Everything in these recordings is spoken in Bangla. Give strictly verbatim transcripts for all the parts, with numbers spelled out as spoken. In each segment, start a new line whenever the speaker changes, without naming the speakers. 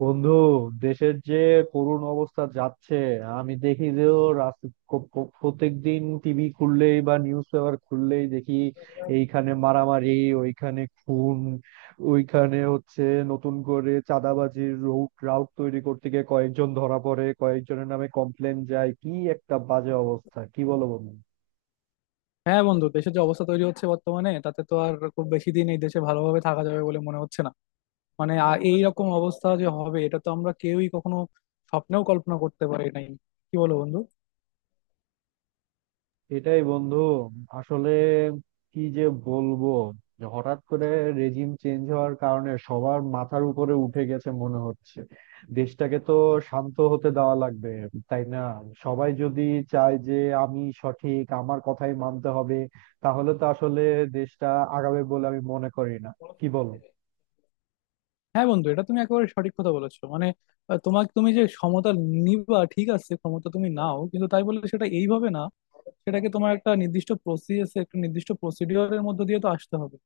বন্ধু, দেশের যে করুণ অবস্থা যাচ্ছে, আমি দেখি যে প্রত্যেক দিন টিভি খুললেই বা নিউজ পেপার খুললেই দেখি এইখানে মারামারি, ওইখানে খুন, ওইখানে হচ্ছে নতুন করে চাঁদাবাজির রুট রাউট তৈরি করতে গিয়ে কয়েকজন ধরা পড়ে, কয়েকজনের নামে কমপ্লেন যায়। কি একটা বাজে অবস্থা, কি বলো বন্ধু?
হ্যাঁ বন্ধু, দেশের যে অবস্থা তৈরি হচ্ছে বর্তমানে, তাতে তো আর খুব বেশি দিন এই দেশে ভালোভাবে থাকা যাবে বলে মনে হচ্ছে না। মানে আ- এইরকম অবস্থা যে হবে এটা তো আমরা কেউই কখনো স্বপ্নেও কল্পনা করতে পারি নাই। কি বলো বন্ধু?
এটাই বন্ধু, আসলে কি যে বলবো, যে হঠাৎ করে রেজিম চেঞ্জ হওয়ার কারণে সবার মাথার উপরে উঠে গেছে মনে হচ্ছে। দেশটাকে তো শান্ত হতে দেওয়া লাগবে, তাই না? সবাই যদি চায় যে আমি সঠিক, আমার কথাই মানতে হবে, তাহলে তো আসলে দেশটা আগাবে বলে আমি মনে করি না। কি বলো?
হ্যাঁ বন্ধু, এটা তুমি একেবারে সঠিক কথা বলেছো। মানে আহ, তোমাকে, তুমি যে ক্ষমতা নিবা ঠিক আছে, ক্ষমতা তুমি নাও, কিন্তু তাই বলে সেটা এইভাবে না। সেটাকে তোমার একটা নির্দিষ্ট প্রসেস, একটা নির্দিষ্ট প্রসিডিওরের মধ্যে দিয়ে তো আসতে হবে।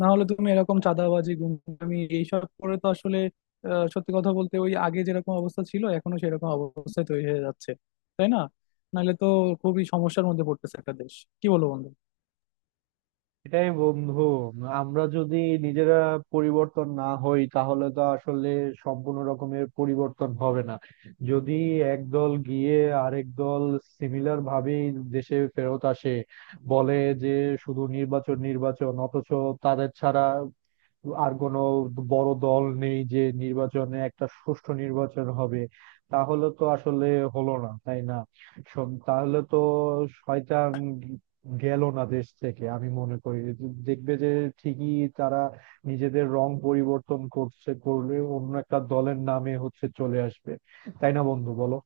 না হলে তুমি এরকম চাঁদাবাজি, গুন্ডামি এইসব করে তো আসলে আহ, সত্যি কথা বলতে, ওই আগে যেরকম অবস্থা ছিল এখনো সেরকম অবস্থা তৈরি হয়ে যাচ্ছে। তাই না? নাহলে তো খুবই সমস্যার মধ্যে পড়তেছে একটা দেশ। কি বলো বন্ধু?
এটাই বন্ধু, আমরা যদি নিজেরা পরিবর্তন না হই তাহলে তো আসলে সম্পূর্ণ রকমের পরিবর্তন হবে না। যদি একদল গিয়ে আরেক দল সিমিলার ভাবে দেশে ফেরত আসে, বলে যে শুধু নির্বাচন নির্বাচন, অথচ তাদের ছাড়া আর কোনো বড় দল নেই যে নির্বাচনে একটা সুষ্ঠু নির্বাচন হবে, তাহলে তো আসলে হলো না, তাই না? শোন, তাহলে তো শয়তান গেল না দেশ থেকে, আমি মনে করি। দেখবে যে ঠিকই তারা নিজেদের রং পরিবর্তন করছে, করলে অন্য একটা দলের নামে হচ্ছে চলে আসবে। তাই না বন্ধু, বলো?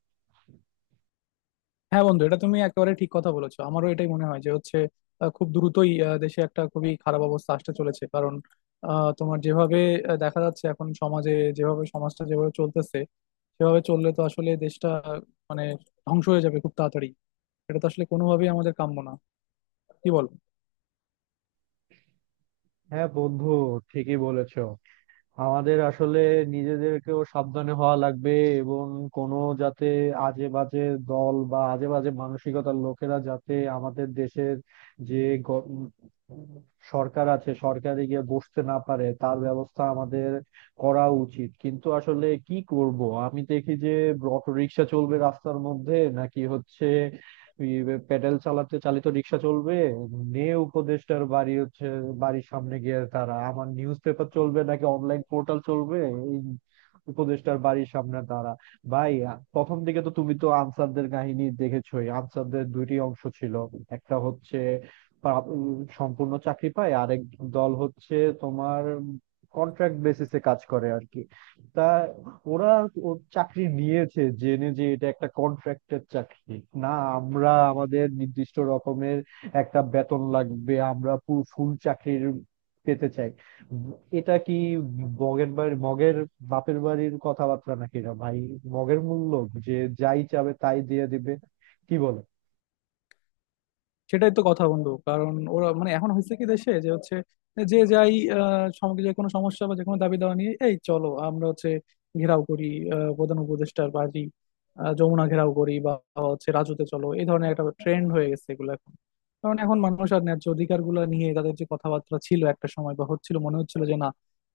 হ্যাঁ বন্ধু, এটা তুমি একেবারে ঠিক কথা বলেছো। আমারও এটাই মনে হয় যে হচ্ছে, আহ, খুব দ্রুতই আহ, দেশে একটা খুবই খারাপ অবস্থা আসতে চলেছে। কারণ আহ, তোমার যেভাবে আহ, দেখা যাচ্ছে এখন সমাজে যেভাবে সমাজটা যেভাবে চলতেছে, সেভাবে চললে তো আসলে দেশটা মানে ধ্বংস হয়ে যাবে খুব তাড়াতাড়ি। এটা তো আসলে কোনোভাবেই আমাদের কাম্য না। কি বল?
হ্যাঁ বন্ধু, ঠিকই বলেছো। আমাদের আসলে নিজেদেরকেও সাবধানে হওয়া লাগবে, এবং কোনো, যাতে আজে বাজে দল বা আজে বাজে মানসিকতার লোকেরা যাতে আমাদের দেশের যে গ- সরকার আছে সরকারে গিয়ে বসতে না পারে তার ব্যবস্থা আমাদের করা উচিত। কিন্তু আসলে কি করব? আমি দেখি যে অটো রিক্সা চলবে রাস্তার মধ্যে নাকি হচ্ছে, ওই প্যাডেল চালাতে চালিত রিক্সা চলবে, নে উপদেষ্টার বাড়ি হচ্ছে বাড়ির সামনে গিয়ে তারা। আমার নিউজ পেপার চলবে নাকি অনলাইন পোর্টাল চলবে, এই উপদেষ্টার বাড়ির সামনে তারা। ভাই, প্রথম দিকে তো তুমি তো আনসারদের কাহিনী দেখেছোই। আনসারদের দুইটি অংশ ছিল, একটা হচ্ছে পা- উম, সম্পূর্ণ চাকরি পায়, আরেক দল হচ্ছে তোমার কন্ট্রাক্ট বেসিসে কাজ করে আর কি। তা ওরা ও চাকরি নিয়েছে জেনে যে এটা একটা কন্ট্রাক্টের চাকরি। না, আমরা আমাদের নির্দিষ্ট রকমের একটা বেতন লাগবে, আমরা পুরো ফুল চাকরির পেতে চাই। উম, এটা কি মগের বাড়ি, মগের বাপের বাড়ির কথাবার্তা নাকি? না ভাই, মগের মূল্য, যে যাই চাবে তাই দিয়ে দিবে। কি বলে?
সেটাই তো কথা বন্ধু। কারণ ওরা মানে এখন হয়েছে কি, দেশে যে হচ্ছে, যে যাই আহ, সম- যে কোনো সমস্যা বা যে কোনো দাবি দাওয়া নিয়ে এই চলো আমরা হচ্ছে ঘেরাও করি আহ, প্রধান উপদেষ্টার বাড়ি, আহ, যমুনা ঘেরাও করি, বা হচ্ছে রাজুতে চলো, এই ধরনের একটা ট্রেন্ড হয়ে গেছে এগুলো এখন। কারণ এখন মানুষ আর ন্যায্য অধিকার গুলা নিয়ে তাদের যে কথাবার্তা ছিল একটা সময়, বা হচ্ছিল মনে হচ্ছিল যে না,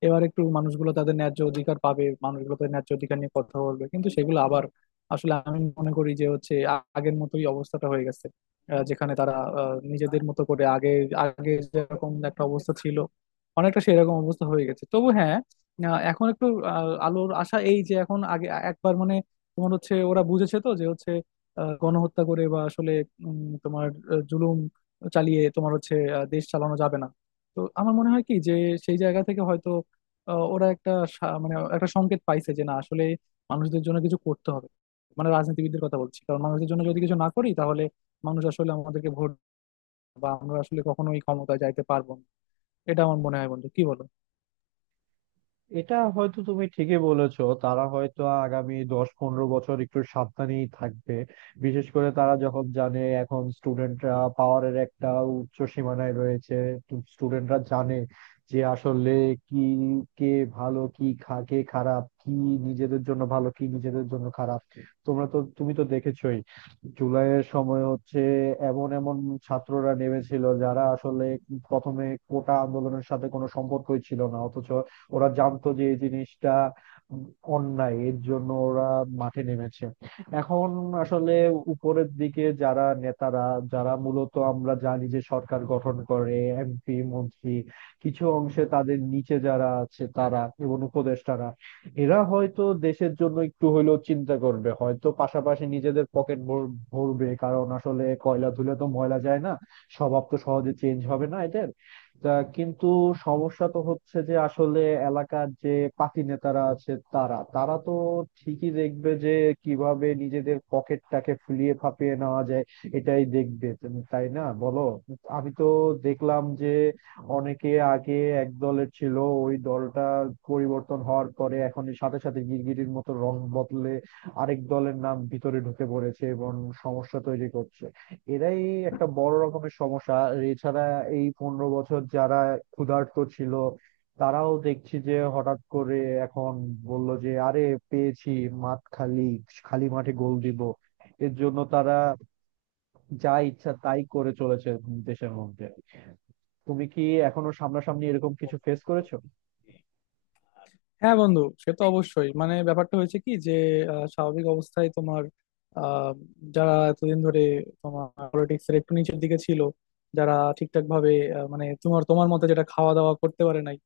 এবার একটু মানুষগুলো তাদের ন্যায্য অধিকার পাবে, মানুষগুলো তাদের ন্যায্য অধিকার নিয়ে কথা বলবে, কিন্তু সেগুলো আবার আসলে আমি মনে করি যে হচ্ছে আ- আগের মতোই অবস্থাটা হয়ে গেছে। আহ, যেখানে তারা আহ, নিজেদের মতো করে আগে আগে যেরকম একটা অবস্থা ছিল অনেকটা সেরকম অবস্থা হয়ে গেছে। তবু হ্যাঁ, আহ, এখন একটু আহ, আলোর আশা, এই যে এখন আগে একবার মানে তোমার হচ্ছে ওরা বুঝেছে তো যে হচ্ছে আহ, গণহত্যা করে বা আসলে উম, তোমার আহ, জুলুম চালিয়ে তোমার হচ্ছে আহ, দেশ চালানো যাবে না। তো আমার মনে হয় কি, যে সেই জায়গা থেকে হয়তো আহ, ওরা একটা সা- মানে একটা সংকেত পাইছে যে না, আসলে মানুষদের জন্য কিছু করতে হবে। মানে রাজনীতিবিদদের কথা বলছি, কারণ মানুষদের জন্য যদি কিছু না করি তাহলে মানুষ আসলে আমাদেরকে ভোট বা আমরা আসলে কখনোই ক্ষমতায় যাইতে পারবো না। এটা আমার মনে হয় বন্ধু, কি বলো?
এটা হয়তো তুমি ঠিকই বলেছো, তারা হয়তো আগামী দশ পনেরো বছর একটু সাবধানেই থাকবে। বিশেষ করে তারা যখন জানে এখন স্টুডেন্টরা পাওয়ারের একটা উচ্চ সীমানায় রয়েছে। স্টুডেন্টরা জানে যে আসলে কি, কে ভালো কি খা- কে খারাপ কি, নিজেদের জন্য ভালো কি নিজেদের জন্য খারাপ। তোমরা তো, তুমি তো দেখেছোই জুলাইয়ের সময় হচ্ছে এমন এমন ছাত্ররা নেমেছিল যারা আসলে প্রথমে কোটা আন্দোলনের সাথে কোনো সম্পর্কই ছিল না, অথচ ওরা জানতো যে এই জিনিসটা অন্যায়, এর জন্য ওরা মাঠে নেমেছে। এখন আসলে উপরের দিকে যারা নেতারা, যারা মূলত আমরা জানি যে সরকার গঠন করে, এমপি মন্ত্রী, কিছু অংশে তাদের নিচে যারা আছে তারা এবং উপদেষ্টারা, এরা হয়তো দেশের জন্য একটু হইলেও চিন্তা করবে, হয়তো পাশাপাশি নিজেদের পকেট ভরবে, কারণ আসলে কয়লা ধুলে তো ময়লা যায় না। স্বভাব তো সহজে চেঞ্জ হবে না এদের। তা কিন্তু সমস্যা তো হচ্ছে যে আসলে এলাকার যে পাতি নেতারা আছে তারা তারা তো ঠিকই দেখবে যে কিভাবে নিজেদের পকেটটাকে ফুলিয়ে ফাঁপিয়ে নেওয়া যায়। এটাই দেখবে তুমি, তাই না বলো? আমি তো দেখলাম যে অনেকে আগে এক দলের ছিল, ওই দলটা পরিবর্তন হওয়ার পরে এখন সাথে সাথে গিরগিটির মতো রং বদলে আরেক দলের নাম ভিতরে ঢুকে পড়েছে এবং সমস্যা তৈরি করছে। এরাই একটা বড় রকমের সমস্যা। আর এছাড়া এই পনেরো বছর যারা ক্ষুধার্ত ছিল তারাও দেখছি যে হঠাৎ করে এখন বলল যে আরে পেয়েছি, মাঠ খালি, খালি মাঠে গোল দিব। এর জন্য তারা যা ইচ্ছা তাই করে চলেছে দেশের মধ্যে। তুমি কি এখনো সামনাসামনি এরকম কিছু ফেস করেছো?
হ্যাঁ বন্ধু, সে তো অবশ্যই। মানে ব্যাপারটা হয়েছে কি যে আহ, স্বাভাবিক অবস্থায় তোমার আহ, যারা এতদিন ধরে তোমার পলিটিক্স এর একটু নিচের দিকে ছিল, যারা ঠিকঠাক ভাবে আহ, মানে তোমার তোমার মতে যেটা, খাওয়া দাওয়া করতে পারে নাই,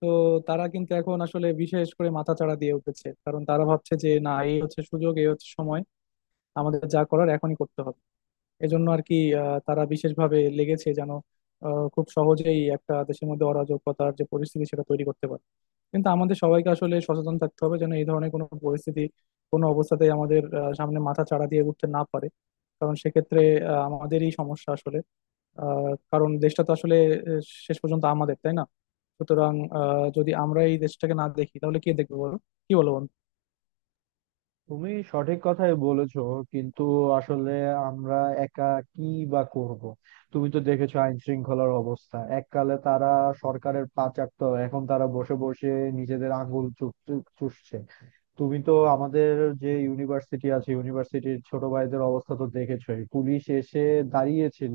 তো তারা কিন্তু এখন আসলে বিশেষ করে মাথাচাড়া দিয়ে উঠেছে। কারণ তারা ভাবছে যে না, এই হচ্ছে সুযোগ, এই হচ্ছে সময়, আমাদের যা করার এখনই করতে হবে। এজন্য আর কি আহ, তারা বিশেষভাবে লেগেছে যেন আহ, খুব সহজেই একটা দেশের মধ্যে অরাজকতার যে পরিস্থিতি সেটা তৈরি করতে পারে। কিন্তু আমাদের সবাইকে আসলে সচেতন থাকতে হবে যেন এই ধরনের কোনো পরিস্থিতি কোনো অবস্থাতেই আমাদের আহ, সামনে মাথা চাড়া দিয়ে উঠতে না পারে। কারণ সেক্ষেত্রে আহ, আমাদেরই সমস্যা আসলে। আহ, কারণ দেশটা তো আসলে আহ, শেষ পর্যন্ত আমাদের, তাই না? সুতরাং আহ, যদি আমরা এই দেশটাকে না দেখি তাহলে কে দেখবে বলো? কি বলো বন্ধু?
তুমি সঠিক কথাই বলেছো, কিন্তু আসলে আমরা একা কি বা করব। তুমি তো দেখেছো আইন শৃঙ্খলার অবস্থা, এককালে তারা সরকারের পা চাটতো, এখন তারা বসে বসে নিজেদের আঙ্গুল চু- চু- চুষছে। তুমি তো আমাদের যে ইউনিভার্সিটি আছে, ইউনিভার্সিটির ছোট ভাইদের অবস্থা তো দেখেছোই, পুলিশ এসে দাঁড়িয়েছিল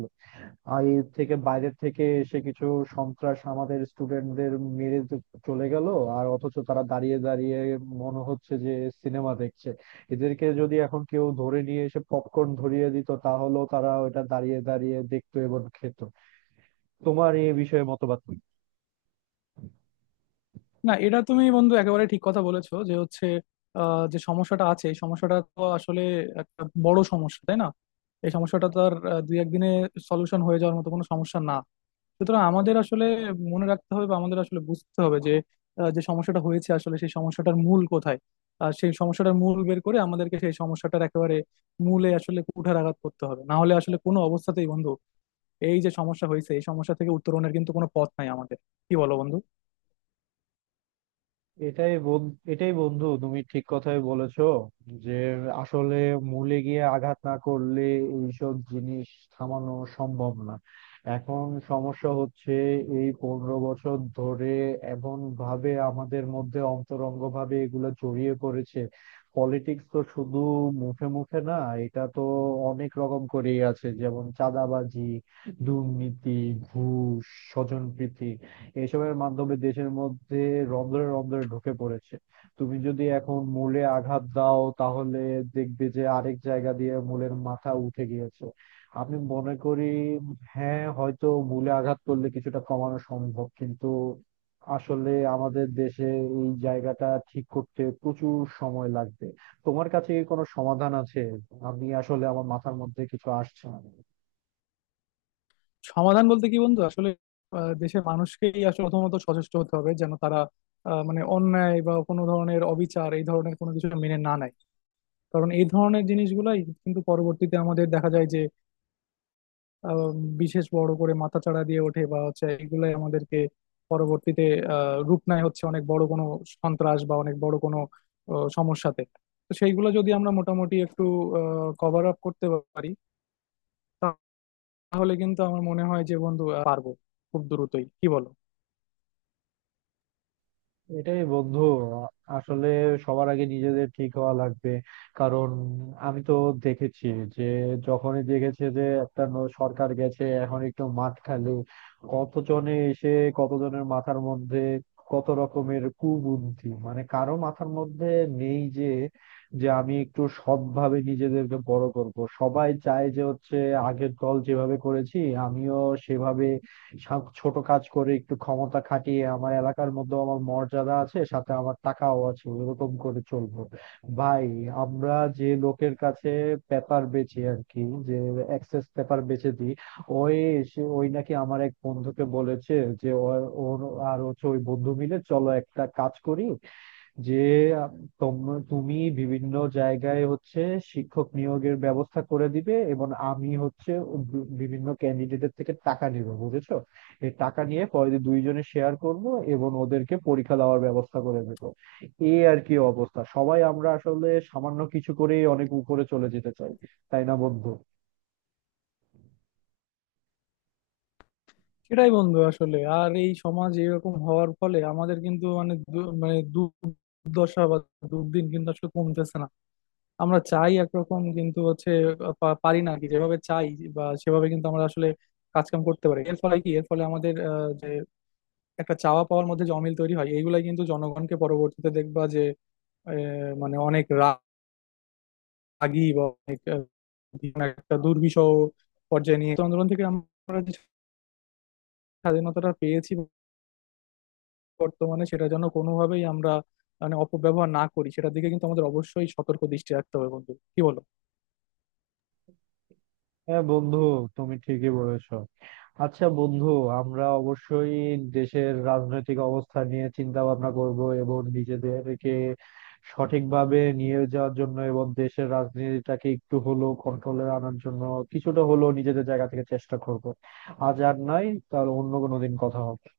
আর এর থেকে বাইরের থেকে এসে কিছু সন্ত্রাস আমাদের স্টুডেন্টদের মেরে চ- চলে গেল, আর অথচ তারা দাঁড়িয়ে দাঁড়িয়ে মনে হচ্ছে যে সিনেমা দেখছে। এদেরকে যদি এখন কেউ ধরে নিয়ে এসে পপকর্ন ধরিয়ে দিত তাহলেও তারা ওটা দাঁড়িয়ে দাঁড়িয়ে দেখতো এবং খেত। তোমার এই বিষয়ে মতবাদ কি?
না, এটা তুমি বন্ধু একেবারে ঠিক কথা বলেছো যে হচ্ছে আহ, যে সমস্যাটা আছে এই সমস্যাটা তো আসলে একটা বড় সমস্যা, তাই না? এই সমস্যাটা তো আর আহ, দুই একদিনে সলিউশন হয়ে যাওয়ার মতো কোনো সমস্যা না। সুতরাং আমাদের আসলে মনে রাখতে হবে, বা আমাদের আসলে বুঝতে হবে যে আহ, যে সমস্যাটা হয়েছে আসলে সেই সমস্যাটার মূল কোথায়। আর সেই সমস্যাটার মূল বের করে আমাদেরকে সেই সমস্যাটার একেবারে মূলে আসলে কুঠারাঘাত করতে হবে। না হলে আসলে কোনো অবস্থাতেই বন্ধু, এই যে সমস্যা হয়েছে এই সমস্যা থেকে উত্তরণের কিন্তু কোনো পথ নাই আমাদের। কি বলো বন্ধু?
এটাই বন- এটাই বন্ধু, তুমি ঠিক কথাই বলেছো, যে আসলে মূলে গিয়ে আঘাত না করলে এইসব জিনিস থামানো সম্ভব না। এখন সমস্যা হচ্ছে এই পনেরো বছর ধরে এমন ভাবে আমাদের মধ্যে অন্তরঙ্গ ভাবে এগুলো জড়িয়ে পড়েছে। পলিটিক্স তো শুধু মুখে মুখে না, এটা তো অনেক রকম করেই আছে, যেমন চাঁদাবাজি, দুর্নীতি, ঘুষ, স্বজনপ্রীতি, এসবের মাধ্যমে দেশের মধ্যে রন্ধ্রে রন্ধ্রে ঢুকে পড়েছে। তুমি যদি এখন মূলে আঘাত দাও তাহলে দেখবে যে আরেক জায়গা দিয়ে মূলের মাথা উঠে গিয়েছে। আমি মনে করি হ্যাঁ, হয়তো মূলে আঘাত করলে কিছুটা কমানো সম্ভব, কিন্তু আসলে আমাদের দেশে এই জায়গাটা ঠিক করতে প্রচুর সময় লাগবে। তোমার কাছে কি কোনো সমাধান আছে? আমি আসলে আমার মাথার মধ্যে কিছু আসছে না।
সমাধান বলতে কি বন্ধু, আসলে আহ, দেশের মানুষকেই আসলে প্রথমত সচেষ্ট হতে হবে যেন তারা আহ, মানে অন্যায় বা কোনো ধরনের অবিচার, এই ধরনের কোনো কিছু মেনে না নেয়। কারণ এই ধরনের জিনিসগুলাই কিন্তু পরবর্তীতে আমাদের দেখা যায় যে আহ, বিশেষ বড় করে মাথাচাড়া দিয়ে ওঠে বা হচ্ছে এগুলাই আমাদেরকে পরবর্তীতে আহ রূপ নেয় হচ্ছে অনেক বড় কোনো সন্ত্রাস বা অনেক বড় কোনো আহ, সমস্যাতে। তো সেইগুলো যদি আমরা মোটামুটি একটু কভার আপ করতে পারি, তাহলে কিন্তু আমার মনে হয় যে বন্ধু আহ, পারবো খুব দ্রুতই। কি বলো?
এটাই বন্ধু, আসলে সবার আগে নিজেদের ঠিক হওয়া লাগবে। কারণ আমি তো দেখেছি যে যখনই দেখেছে যে একটা ন- সরকার গেছে এখন একটু মাঠ খালি, কতজনে এসে কতজনের মাথার মধ্যে কত রকমের কুবুদ্ধি। মানে কারো মাথার মধ্যে নেই যে, যে আমি একটু সৎভাবে নিজেদেরকে বড় করব। সবাই চায় যে হচ্ছে আগের দল যেভাবে করেছি আমিও সেভাবে সব ছোট কাজ করে একটু ক্ষমতা খাটিয়ে আমার এলাকার মধ্যে আমার মর্যাদা আছে সাথে আমার টাকাও আছে এরকম করে চলবো। ভাই, আমরা যে লোকের কাছে পেপার বেচি আর কি, যে এক্সেস পেপার বেচে দিই, ওই সে ওই নাকি আমার এক বন্ধুকে বলেছে যে ও- ওর আর হচ্ছে ওই বন্ধু মিলে চলো একটা কাজ করি, যে আহ, তোম- তুমি বিভিন্ন জায়গায় হচ্ছে শিক্ষক নিয়োগের ব্যবস্থা করে দিবে এবং আমি হচ্ছে বি- বিভিন্ন ক্যান্ডিডেটের থেকে টাকা নেব, বুঝেছো? এই টাকা নিয়ে পরে দুইজনে শেয়ার করব এবং ওদেরকে পরীক্ষা দেওয়ার ব্যবস্থা করে দেবো। এই আর কি অবস্থা, সবাই আমরা আসলে সামান্য কিছু করেই অনেক উপরে চলে যেতে চাই, তাই না বন্ধু?
সেটাই বন্ধু, আসলে আর এই সমাজ এরকম হওয়ার ফলে আমাদের কিন্তু মানে দু- মানে দুর্দশা বা দুর্দিন কিন্তু আসলে কমতেছে না। আমরা চাই একরকম, কিন্তু হচ্ছে পা- পারি না আর কি যেভাবে চাই বা সেভাবে কিন্তু আমরা আসলে কাজকাম করতে পারি। এর ফলে কি, এর ফলে আমাদের আহ, যে একটা চাওয়া পাওয়ার মধ্যে যে অমিল তৈরি হয় এইগুলাই কিন্তু জনগণকে পরবর্তীতে দেখবা যে আহ, মানে অনেক রাগী বা অনেক আহ, একটা দুর্বিষহ পর্যায়ে নিয়ে, তো আন্দোলন থেকে আমরা যে স্বাধীনতাটা পেয়েছি বর্তমানে সেটা যেন কোনোভাবেই আমরা মানে অপব্যবহার না করি, সেটার দিকে কিন্তু আমাদের অবশ্যই সতর্ক দৃষ্টি রাখতে হবে বন্ধু। কি বলো?
হ্যাঁ বন্ধু, তুমি ঠিকই বলেছো। আচ্ছা বন্ধু, আমরা অবশ্যই দেশের রাজনৈতিক অবস্থা নিয়ে চিন্তা ভাবনা করব এবং নিজেদেরকে সঠিকভাবে নিয়ে যাওয়ার জন্য এবং দেশের রাজনীতিটাকে একটু হলেও কন্ট্রোলে আনার জন্য কিছুটা হলেও নিজেদের জায়গা থেকে চেষ্টা করব। আজ আর নাই, তাহলে অন্য কোনো দিন কথা হবে।